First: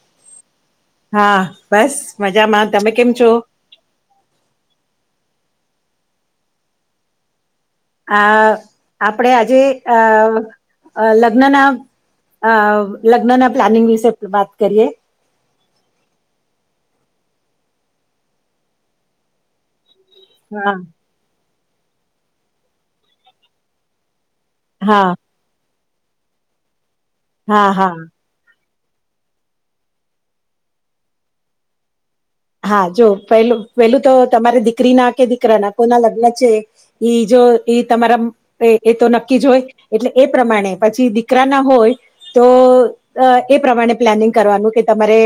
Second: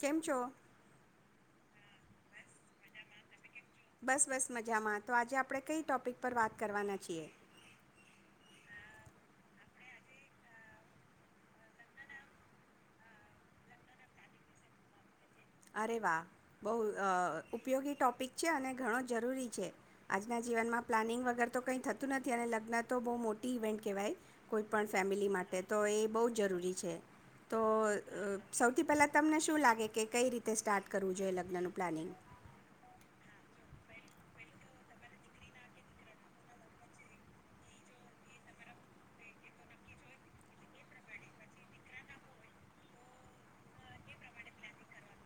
કેમ છો? હા બસ મજામાં તમે કેમ છો? બસ બસ મજામાં તો આજે આપણે કઈ ટોપિક પર વાત કરવાના છીએ? આ આપણે આજે અ લગ્નના અ લગ્નના પ્લાનિંગ વિશે વાત કરીએ. અરે વાહ, બહ ઉપયોગી ટોપિક છે અને ઘણો જરૂરી છે. આજના હા જીવનમાં પ્લાનિંગ વગર તો કઈ થતું નથી અને લગ્ન તો બહુ મોટી ઇવેન્ટ કહેવાય. કોઈ પણ હા ફેમિલી માટે જ તો એ બહુ જ જરૂરી છે. તો હા હા અ સૌથી પહેલા તમને શું લાગે કે કઈ રીતે તે સ્ટાર્ટ કરવું જોઈએ લગ્નનું પ્લાનિંગ. હા જો પેલું પેલું તો તમારે દીકરીના કે દીકરાના કોના લગ્ન છે એ જો એ તમારા એ તો નક્કી જ હોય એટલે એ પ્રમાણે પછી દીકરા ના હોય તો એ પ્રમાણે પ્લાનિંગ કરવાનું કે તમારે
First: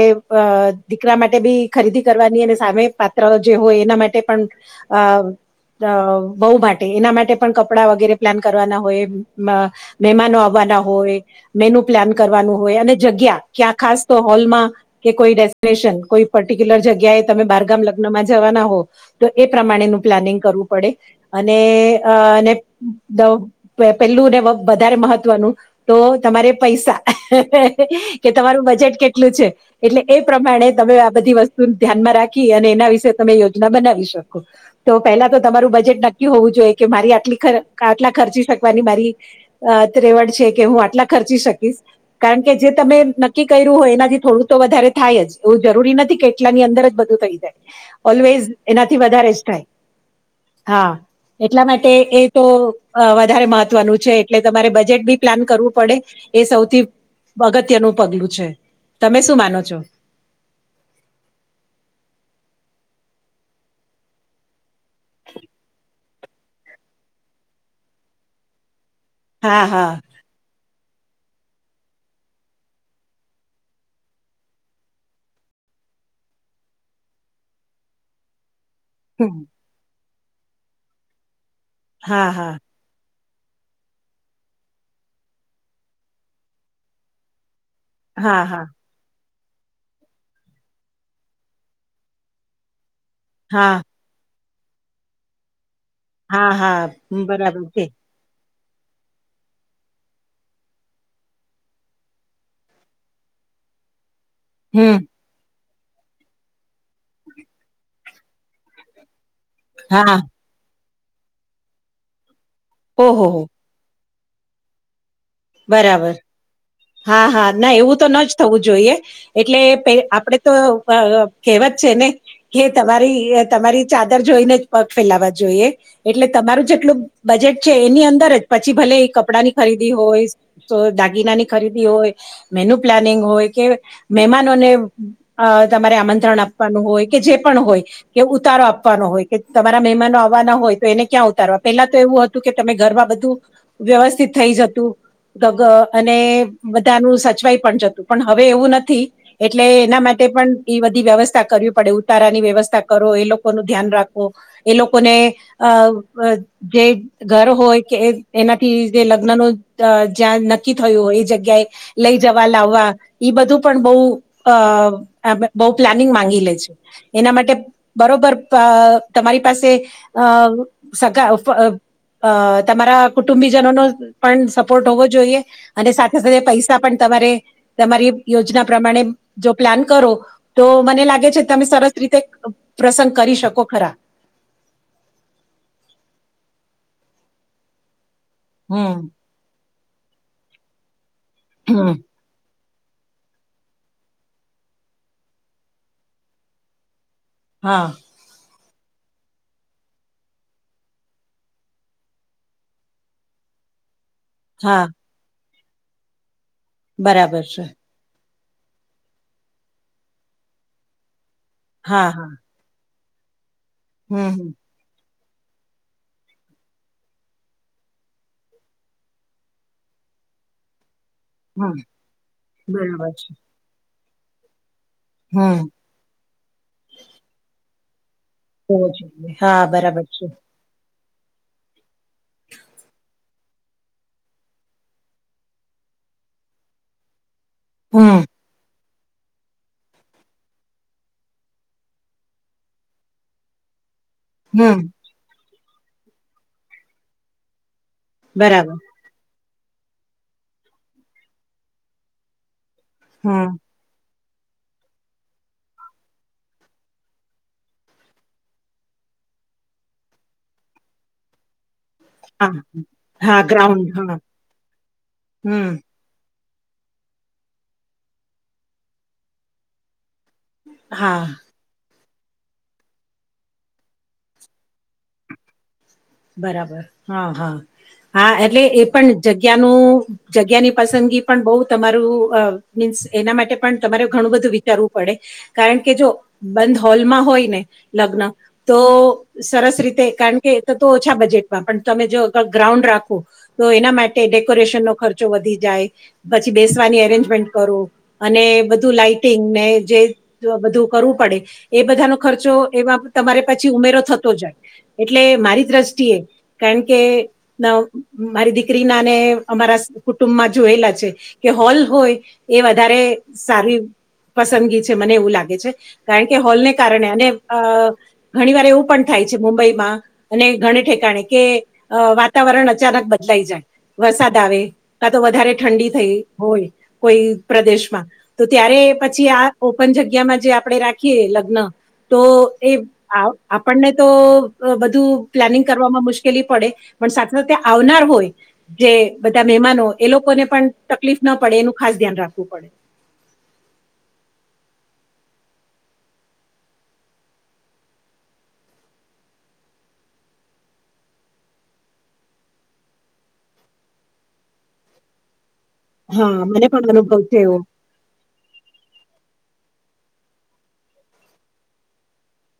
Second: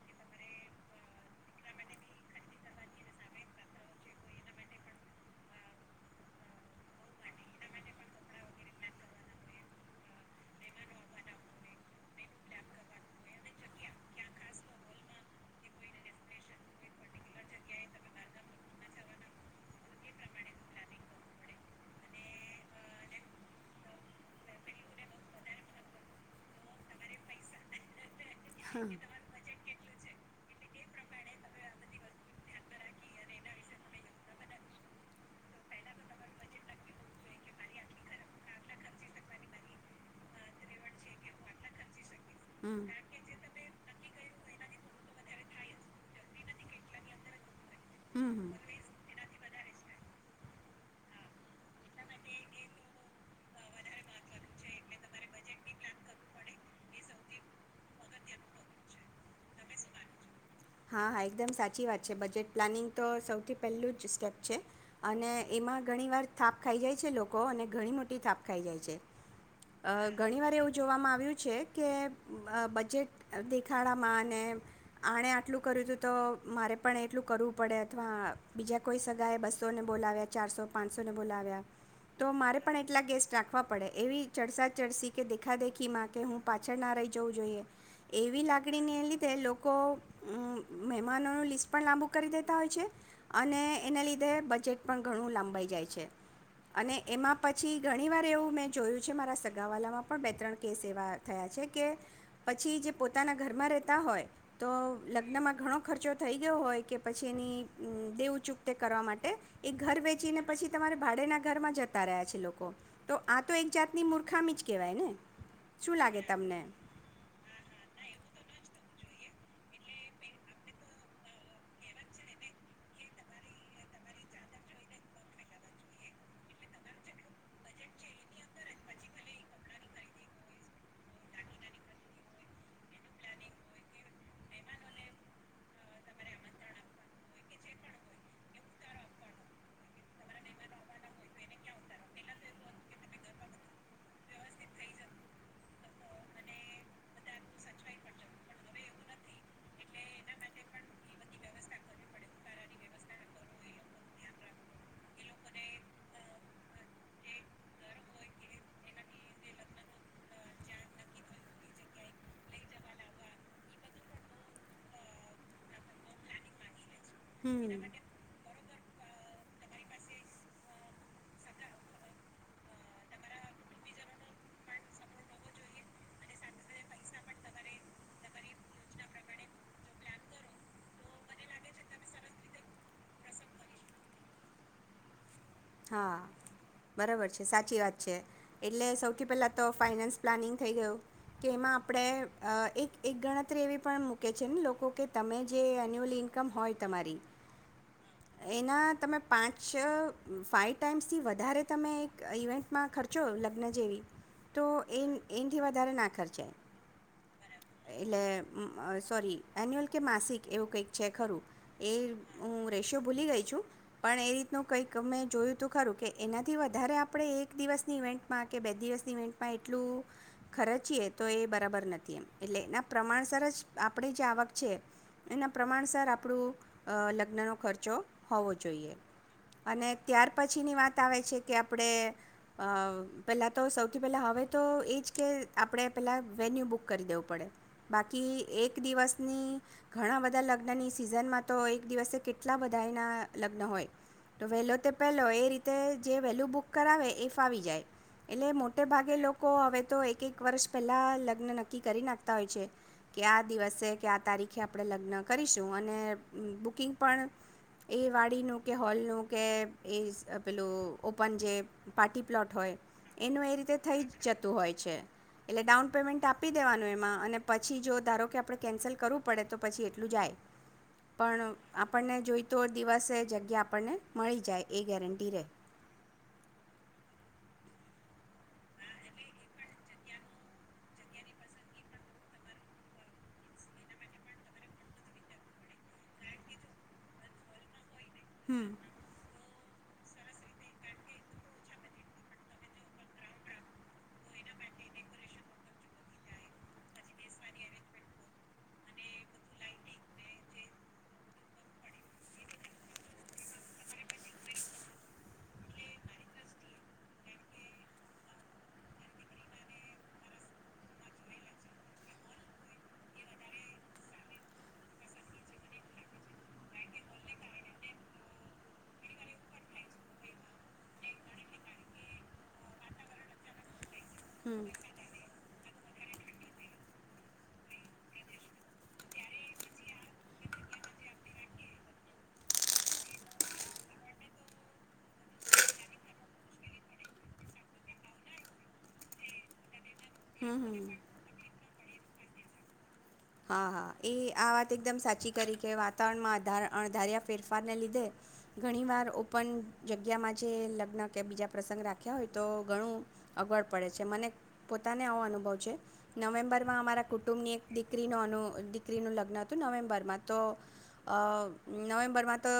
દીકરા માટે બી ખરીદી કરવાની અને સામે પાત્ર જે હોય એના માટે પણ અ બહુ માટે એના માટે પણ કપડા વગેરે પ્લાન કરવાના હોય મહેમાનો આવવાના હોય મેનુ પ્લાન કરવાનું હોય અને જગ્યા ક્યાં ખાસ તો હોલમાં કે કોઈ ડેસ્ટિનેશન કોઈ પર્ટિક્યુલર જગ્યાએ તમે બારગામ લગ્નમાં જવાના હો તો એ પ્રમાણેનું પ્લાનિંગ કરવું પડે અને અ પેલું ને વધારે મહત્વનું તો તમારે પૈસા કે તમારું બજેટ કેટલું છે એટલે એ પ્રમાણે તમે બધી વસ્તુ ધ્યાનમાં રાખી અને એના વિશે તમે યોજના બનાવી શકો તો પહેલા તો તમારું બજેટ નક્કી હોવું જોઈએ કે મારી આટલી આટલા ખર્ચી શકવાની મારી ત્રેવડ છે કે હું આટલા ખર્ચી શકીશ કારણ કે જે તમે નક્કી કર્યું હોય એનાથી થોડું તો વધારે થાય જ એવું જરૂરી નથી. કેટલાની અંદર જ બધું થઈ જાય હમ. હમ ઓલવેઝ હમ. એનાથી વધારે જ થાય હા, એટલા માટે એ તો વધારે મહત્વનું છે એટલે તમારે બજેટ બી પ્લાન કરવું પડે એ સૌથી અગત્યનું પગલું છે તમે શું માનો છો? હા હા એકદમ સાચી વાત છે. બજેટ પ્લાનિંગ તો સૌથી પહેલું જ સ્ટેપ છે. અને એમાં ઘણીવાર થાપ ખાઈ જાય છે લોકો અને ઘણી મોટી થાપ ખાઈ જાય છે. હા હા અ ઘણી વાર એવું જોવામાં આવે કેવુ છે કે બજેટ દેખાડામાં ને આને આટલું કર્યું તું તો મારે પણ એટલું કરવું પડે એમા બીજા કોઈ હમ. સગાએ બસોને બોલાવ્યા ચારસો પાંચસોને બોલાવ્યા હા તો હા મારે પણ એટલા ગેસ્ટ રાખવા પડે એવી ચરસાા ચરસી કે દેખાદેખીમાં કે હું પાછળ ના રહી જવું જોઈએ. હા એવી હા લાગડી ને એ. તે લોકો. મહેમાનોનું લિસ્ટ પણ લાંબુ કરી દેતા હોય છે અને હા એને લીધે બજેટ પણ ઘણું લંબાઈ જાય છે. હા છે અને હા એમાં બરાબર પછી છે ઘણી વાર એવું મે જોયું છે મારા સગાવાલામાં પણ બે ત્રણ કેસ એવા થયા છે કે પછી જે પોતાના ઘરમાં રહેતા હોય તો હમ. લગ્નમાં ઘણો ખર્ચો થઈ ગયો હોય કે પછી એની દેવચૂક તે કરવા માટે. એ ઘર હા વેચીને પછી તમારે ભાડેના ઘરમાં જતા રહ્યા છે લોકો. તો ઓહો આ હો તો એક જાત ની મૂર્ખામી જ કહેવાય ને. શું બરાબર લાગે તમને? હા હા ના એવું તો ન જ થવું જોઈએ એટલે પે આપણેે તો કહેવત છે ને કે તમારી તમારી ચાદર જોઈને જ પગ ફેલાવા જોઈએ એટલે તમારું જેટલું બજેટ છે એની અંદર જ પછી ભલે કપડાં ની ખરીદી હોય તો દાગીનાની ખરીદી હોય મેન્યુ પ્લાનિંગ હોય કે મહેમાનોને અ તમારે આમંત્રણ આપવાનું હોય કે જે પણ હોય કે ઉતારો આપવાનો હોય કે તમારા મહેમાનો આવવાના હોય તો એને ક્યાં ઉતારવા પેલા તો એવું હતું કે તમે ઘરમાં બધું વ્યવસ્થિત થઈ જતું અને બધાનું સચવાઈ પણ જતું પણ હવે એવું નથી એટલે એના માટે પણ એ બધી વ્યવસ્થા કરવી પડે ઉતારાની વ્યવસ્થા કરો એ લોકોનું ધ્યાન રાખો એ લોકોને અ જે ઘર હોય કે એનાથી જે લગ્ન ન જ્યાં નક્કી થયું હોય એ જગ્યા જ્યા લઈ જવા લાવવા ઈ બધું પણ બહ અ બહ પ્લાનિંગ માંગી લે છે. એના માટે હમ બરોબર. અ તમારી પાસે અ સગા તમારા કુટુંબીજનો નો પણ સપોર્ટ હોવો જોઈએ અને સા પૈસા પણ તમારે તમારી યોજના પ્રમાણે જો પ્લાન કરો તો મને લાગે છે તમે સરસ રીતે પ્રસંગ કરી શકો ખરા. હા બરાબર છે સાચી વાત. છે એટલે હમ સૌથી પહેલા તો ફાઈનાન્સ પ્લાનિંગ થઈ ગયું. કે એમાં હમ આપણેે અ એક એક ગણતરી એવી પણ મૂકે છે ને લોકો કે તમે જે એન્યુઅલ ઇન્કમ હોય તમારી હા. એના તમે પાંચ ફાાઈવ ટાઈમ્સથી વધારે તમે એક ઇવેન્ટમાં ખર્ચો લગ્ન જેવી તો હા એન એન. એન થી વધારે ના ખર્ચાય. બરાબર. છે એટલે અ સોરી એન્યુઅલ કે માસિક એવું કંઈક છે ખરું. એ હા હા હું રેશો ભૂલી ગઈ છું. પણ હમ એ હમ રીતનું કઈક અમે જોયું તું ખરું કે એનાથી વધારે આપણે એક દિવસની ઇવેન્ટમાં કે બે દિવસની ઇવેન્ટમાં એટલું ખર્ચીએ તો એ હમ બરાબર નથી એમ. ટલે એના બરાબર છે પ્રમાણસર જ આપડે જે આવક છે એના હમ પ્રમાણસર આપડું અ લગ્નનુ ખર્ચો હોવો જોઈએ હા અને બરાબર છે ત્યાર પછીની વાત બતાવે છે કે આપડે અ પેલાં તો સૌથી પહેલાં હવે તો એ જ કે આપડે પહેલાં વેન્યુ બુક કરી દેવુ પડે હમ બાકી એક દિવસની ઘણા બધા લગ્નની સિઝનમાં તો એક દિવસે કેટલા બધાયનાં લગ્ન હોય તો વહેલો હમ તે પેહલો એ રીતે તે જે વેહલુ બુક કરાવે એ ફાવી જાય એટલે બરાબર મોટે ભાગે લોક કો અવે તો એક એક વર્ષ પહેલા લગ્ન નક્કી કરી નાંખ તા હોય છે કે આ હમ દિવસે કે આ તારીખે આપણે લગ્ન કરીશું અને બુકિંગ પણ એ વાડીનું કે હોૉલનું કે એ સ પેલું ઓપન જે પાર્ટી પ્લોટ હા હોય હા એનું એ રીતે ગ્રાઉન્ડ થઈ હા જતું હોય છે, એટલે હમ ડાઉન પેમેન્ટ આપ આપી દેવાનું એમાં. અને પછી જો ધારો કે આપણે કેન્સલ કરવું પડે તો પછી એટલું જાય. હા પણ આપ આપણને જોઈ તો દિવસે જગ્યા આપણને મળી જાય એ ગેરંટી રહે. બરાબર હા હા હા એટલે એ પણ જગ્યાનું જગ્યાની પસંદગી પણ બહ તમારું મીન્સ એના માટે પણ તમારે ઘણું બધું વિચારવું પડે, કારણ કે જો બંધ હોલમાં હોય ને. લગ્ન, હમ તો સરસ રીતે કારણ કે તો ઓછા બજેટમાં પણ તમે જો આગળ ગ્રાઉન્ડ રાખો તો એના માટે ડેકોરેશનનો ખર્ચો વધી જાય, પછી બેસવાની એરેન્જમેન્ટ કરો અને બધું લાાઈટિંગ ને જે બધું કરવું પડે, એ બધાનો ખર્ચો એમાં તમારે પછી ઉમેરો થતો જાય, એટલે મારી દ્રષ્ટિએ કારણ કે મારી દીકરીના ને અમારા કુટુંબમાં જોયેલા છે કે હોલ હોય એ વધારે સારી પસંદગી છે, મને એવું લાગે છે, કારણ કે હોલને કારણે અને ઘણી વાર એવું પણ થાય છે મુંબઈમાં. અને ઘણી ઠેકાણે કે વાતાવરણ અચાનક બદલાઈ જાય. વરસાદ આવે, હમ કા તો વધારે ઠંડી થઈ હોય કોઈ પ્રદેશમાં તો ત્યારે પછી આ ઓપન જગ્યામાં જે આપણે રાખીએ લગ્ન, તો એ આપણને તો બધું પ્લાનિંગ કરવામાં મુશ્કેલી પડે, પણ સાથે સાથે આવનાર હોય, જે બધા મહેમાનો. એ લોકોને હમ પણ હમ તકલીફ ના પડે, એનું ખાસ ધ્યાન રાખવું પડે. હા હા એ આ વાત એકદમ સાચી કરી કે વાતાવરણમાં રધાર્યા ફેરફારને લીધે ઘણી વાર ઓપન જગ્યામાં જે લગ્ન કે બીજા પ્રસંગ રાખ્યા હોય તો ઘણું અગવડ પડે છે મને પોતાને આવો અનુભવ છે. હા મને પણ મને કૌ છે એવું. ન દીકરીનું લગ્ન હતું નવેમ્બરમાં તો નવેમ્બરમાં તો,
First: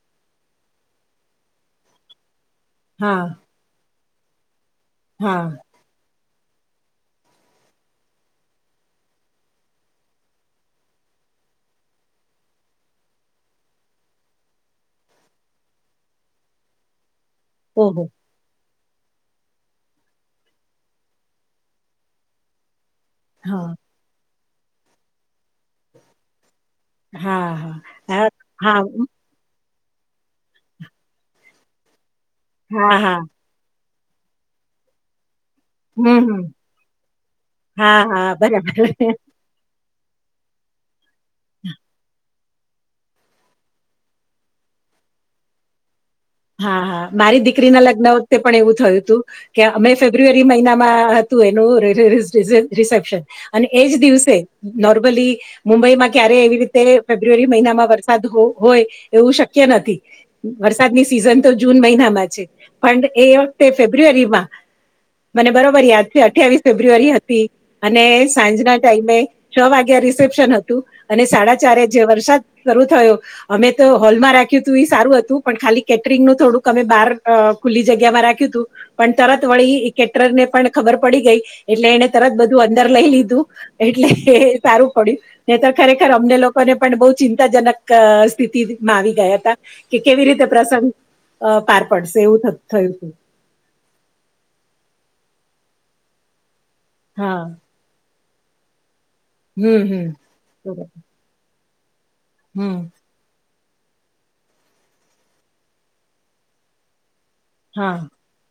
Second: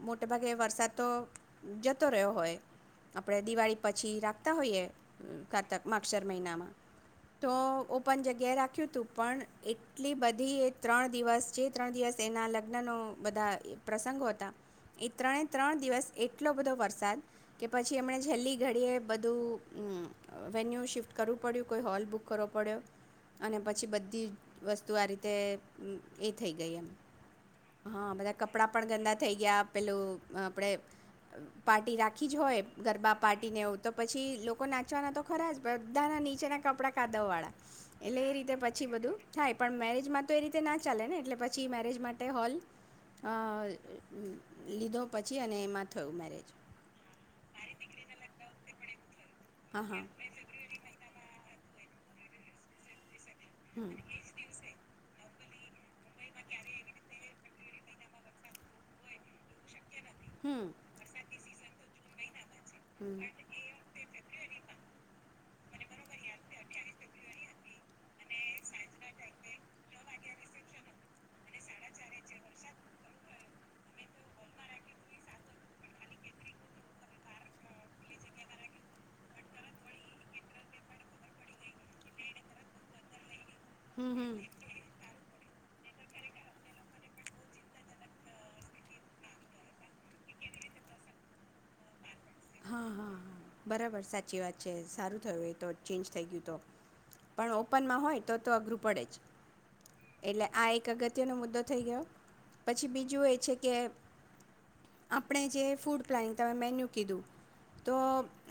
મોટેભાગે વરસાદ તો જતો રહ્યો હોય, હા આપડે દિવાળી પછી છી રાખતા હોઈયે. હા કારતક માકસર મહિનામાં, તો ઓપન જગ્યાએ રાખ્યું હતું પણ એટલી બધી એ ત્રણ દિવસ જે ત્રણ દિવસ એનાં લગ્નનો બધા પ્રસંગો હતા, એ ત્રણે ત્રણ દિવસ એટલો બધો વરસાદ. કે પછી ઓહો એમણે છેલ્લી ઘડએ બધું વેન્યુ શિફ્ટ કરવું પડ્યું કોઈ હોલ બુક કરવો પડ્યો. અને હા પછી બધી વસ્તુ આ રીતે થઈ ગઈ એમ, હા હા બધા કપડાં હા હા પણ ગંદા થઈ ગયા. પેલું આપણેે પાર્ટી રાખ આખી જ હોય હા ગરબા હા પાર્ટીને આવું. તો પછી લોકો નાચવાનો તો ખરા જ બધાના હમ હમ. નીચેના કપડાં કાધવવાળા, હા એટલે હા એ રીતે પછી બરાબર બધું મેરેજમાં તો એ રીતે ના ચાલે ને એટલે પછી મેરેજ માટે હોલ, લીધો પછી અને એમાં થયું મેરેજ હા હા મારી દીકરી ના લગ્ન વખતે પણ એવું થયું હતું. કે હા અમે હા ફેબ્રુઆરી મહિનામાં તું એનો રિસેપ્શન. અને હમ એજ દિવસે, નોર્મલી મુંબઈમાં ક્યારે એવી રીતે ફેબ્રુઆરી મહિનામાં વરસાદ હોય, એવું શક્ય નથી. હમ વરસાદ ની તો જૂન મહિનામાં છે. પણ હમ એ વખતે ફેબ્રુઆરીમાં. મને બરોબર યાદ છે અઠવીસ ફેબ્રુઆરી હતી, અને સાંજના ટાઈમે, છ વાગ્યા રિસેપ્શન હતું અને સાડા ચારે જે વરસાદ શરૂુ થયો, અમે તો હોલમાં રાખ્યું હતું સારું હતું પણ ખાલી કેટરિંગ નું થોડુંક અમે બહાર અ ખુલ્લી જગ્યામાં રાખ્યું હતું. પણ તરત વળી કેટર ને પણ ખબર પડી ગઈ એટલે એને તરત બધું અંદર લઈ લીધું. એટલે હમ હમ એ સારું પડ્યું નઈ તો ખરેખર અમને લોકોને પણ બહુ ચિંતાજનક અ સ્થિતિમાં આવી ગયા હતા કે કેવી રીતે પ્રસંગ અ પાર પડશે એવું હા થયું હા હતું. હા બરાબર સાચી વાત છે સારું થયું એ તો ચેન્જ થઈ ગયું તો. હા પણ ઓપનમાં હોય. તો તો અઘ્રું પડે જ. હમ હમ એટલે આ એક બરોબર અગત્ય નો મુદ્દો થઈ ગયો. પછી હમ બીજું એ છે કે આપણે જે ફૂડ પ્લાનિંગ તમે મેન્યુ કીધું. તો હા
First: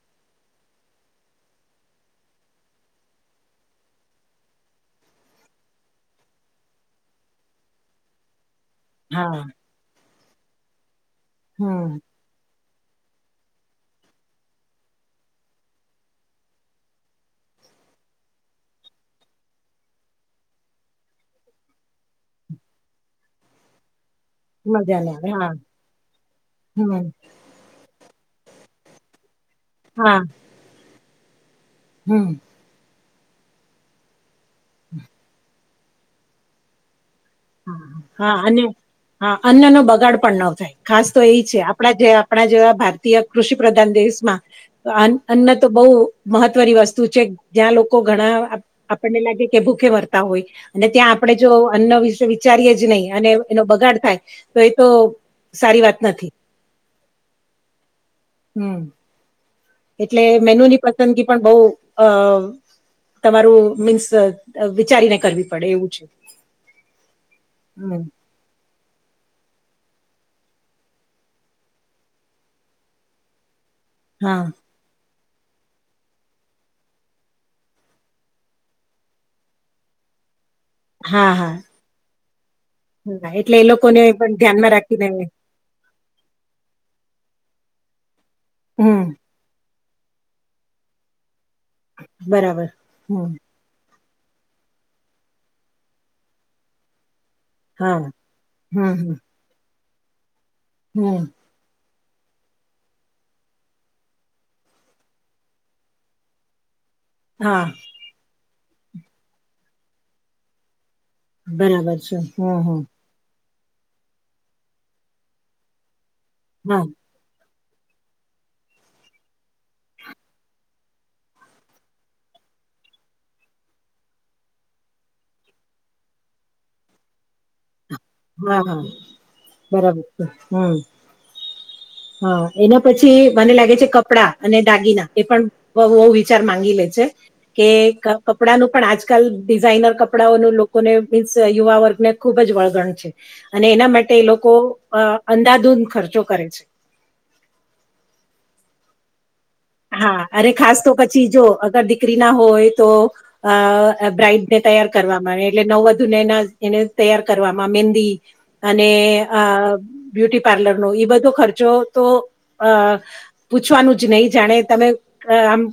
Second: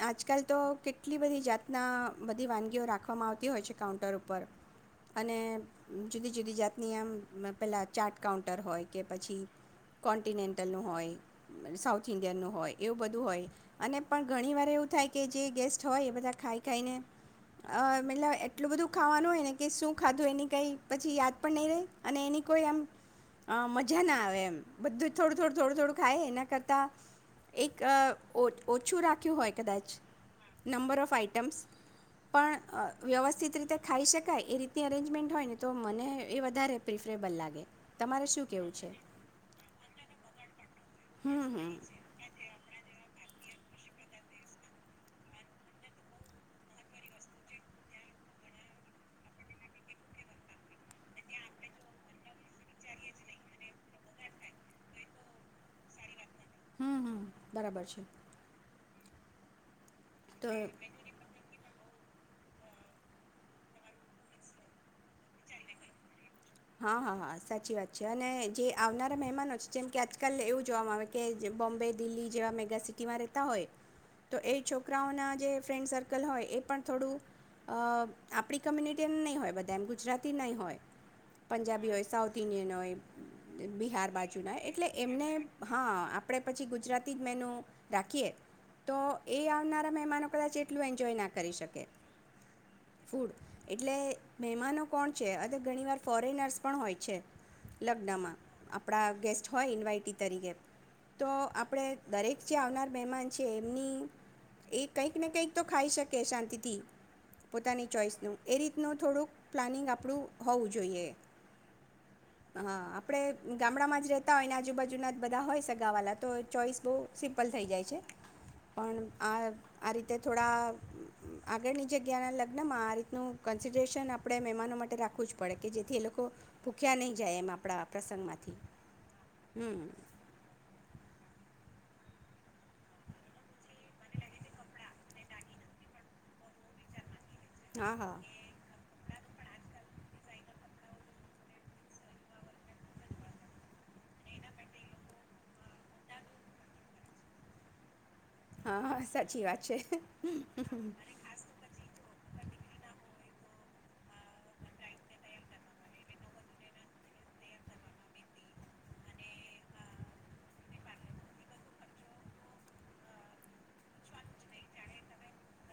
આજકાલ તો કેટલી બધી જાતના બધી વાનગીઓ રાખવામાં આવતી હોય છે કાઉન્ટર ઉપર અને જુદી જુદી જાતની આમ પહેલાં ચા્ટ કાઉન્ટ ટર હોય કે પછી હા કોન્ટિનેન્ટલનું હોય. હમ સાઉથ ઇન્ડિયન નું હોય. એવું બધું હોય અને પણ ઘણી વાર એવું થાય કે જે ગેસ્ટ હોય એ બધા ખાઈ ખાઈને અ મતલબ એટલું બધું ખાવાનું હોય ને કે શું ખાધું એની કંઈ પછી યાદ પણ નહીં રહે અને એની કોઈ એમ અ મજા ના આવે. એમ મજા બધું ના આવે થોડું હા થોડું થોડું થોડું ખાય એના કરતા હમ એક અ ઓ ઓછું રાખ્યું હોય. કદાચ હા નંબર ઓફ આઈટ એટટેમસ. હમ પણ અ વ્યવસ્થિત રીતે ખાઈ શકાય એ રીતની અરેન્જમેન્ટ હોય ને તો મને એ વધારે પ્રિફ હા અને હા અન્ન નો બગાડ પણ ન થાય ખાસ તો એ હમ છે હમ આપડા જે આપણા જેવા ભારતીય કૃષિ પ્રધાન દેશમાં અન અન્ન તો બહુ મહત્વની વસ્તુ છે. જ્યાં લોકો ઘણા આપણને લાગે કે ભૂખે મરતા હોય અને ત્યાં આપણે જો અન્ન વિચારીએ જ નહીં અને એનો બગાડ થાય તો એ તો સારી વાત નથી. હમ્મ હમ્મ, બરાબર છે. હમ એટલે તો મેનુ ની પસંદગી પણ બહુ અ તમારું મીન્સ વિચારીને કરવી પડે એવું છે. હા હા હા, સાચી વાત હમ છે અને જે આવનારા મહેમાનો છે જેમ કે આજકાલ એવું જોવામાં આવે કે જે બોમ્બે, દિલ્હી જેવા મેગાસિટીમાં રહેતા હોય તો હા એ છોકરાઓના જે ફ્રેન્ડ સર્કલ હોય એ પણ થોડું અ આપણી કમ્યુનિટીને નહીં હોય બધા એમ ગુજરાતી નહીં હોય. હા હા પંજાબી હોય સાઉથ નય હોય હા એટલે એ લોકોને બિહાર પણ બાજુના હોય ધ્યાનમાં એટલે રાખીને એમને હા આપણે પછી ગુજરાતી જ મેનું રાખીએ. તો હમ એ આવનાર મહેમાનો કદા એટલ એન્જય ના કરે. કરી શકે, બરાબર હમ ફૂડ, એટલે મહેમાનો કોણ છે અ ઘણી વાર ફોરેનર્સ પણ હોય છે. હા લગ્નમાં, હમ આપણા હમ ગેસ્ટ હોય ઇન્વાઈટ ટી તરીકે. હમ તો આપડે દરેક જે આવનાર મહેમાન છે એમની એ કંઈક ને કંઈક તો ખાઈ શકે શાંતિથી હા પોતાની ચોઈસ નું. એ રીતનું થોડુંક પ્લાનિંગ આપડું હોવું જોઈએ. બરાબર છે. હો, હો. હા આપણે ગામડામાં જ રહેતા હોય ને આજુબાજુના જ બધા હોય સગાવાલા તો ચોઈસ હા બહુ સિમ પલ થઈ જાય છે. પણ આ આ રીતે થોડા આગળની જગ્યાના લગ્નમાં આ રીતનું કન્સિડરેશન આપડે મહેમાનો માટે રાખવુજ પડે કે જેથી એ લોકો ભૂખ્યા નહીં જાય એમ આપડા હા હા બરાબર છે. હમ્મ. હા, એના પછી મને લાગે છે કપડા અને દાગીના એ પણ બહુ બહુ વિચાર માંગી લે છે કે હા હા ક-કપડા નું પણ આજ કલ ડિઝાઇનર કપડાંઓનું લોકોને મીન્સ યુવા વર્ગને ખૂબ જ વળગણ છે. અને એના માટે એ લોકો અહ અંધાધુંધ ખર્ચો કરે છે. હા હા સાચી વાત છે હા, અરે ખાસ તો પછી જો અગર દીકરી ના હોય તો અહ બ્રાઈડને તૈયાર કરવામાં એટલે નવ વધુને એના એને તૈયાર કરવામાં મેહંદી અને અહ બ્યુટી પાર્લરનો એ બધો ખર્ચો તો અહ પૂછવાનું જ નહી જાણે તમે આમ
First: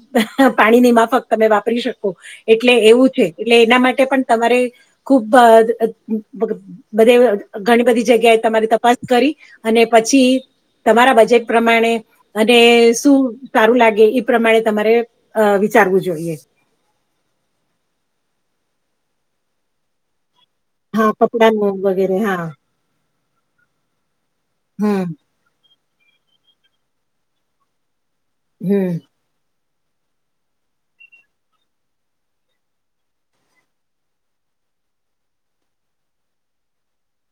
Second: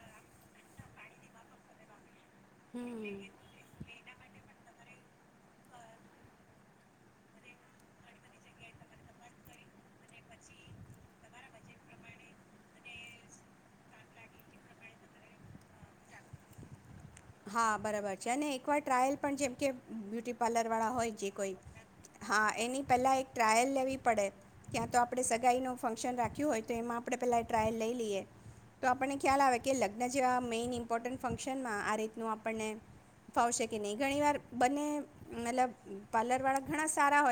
પાણીની માફક તમે વાપરી શકો. એટલે એવું હમ છે એટલે એના માટે પણ તમારે ખુબ બધ ઘણી બધી જગ્યાએ તમારી તપાસ કરી, અને પછી તમારા બજેટ પ્રમાણે અને શું સારું લાગે એ પ્રમાણે તમારે વિચારવું જોઈએ. હા બરાબર છે અને એકવાર ટ્રાયલ પણ જેમ કે બ્યુટી પાર્લર વાળા હા હોય જે કોઈ, કપડાનું વગેરે હા એની પેલા એક ટ્રાયલ લેવી પડે. ત્યાં તો હમ આપડે સગાઈ નો ફંક્શન રાખ્યું હોય તો એમાં આપણે પહેલાં ટ્રાયલ લઈ લીએ. તો હમ આપણને ખ્યાલ આવે કે લગ્ન જેવા મેઈન ઇમ્પોર્ટન્ટ ફંક્શનમાં આ રીતે નું આપણને ફાવશે કે નહીં ઘણીવાર બંને મતલબ પાર્લર વાળા ઘણા સારા હોય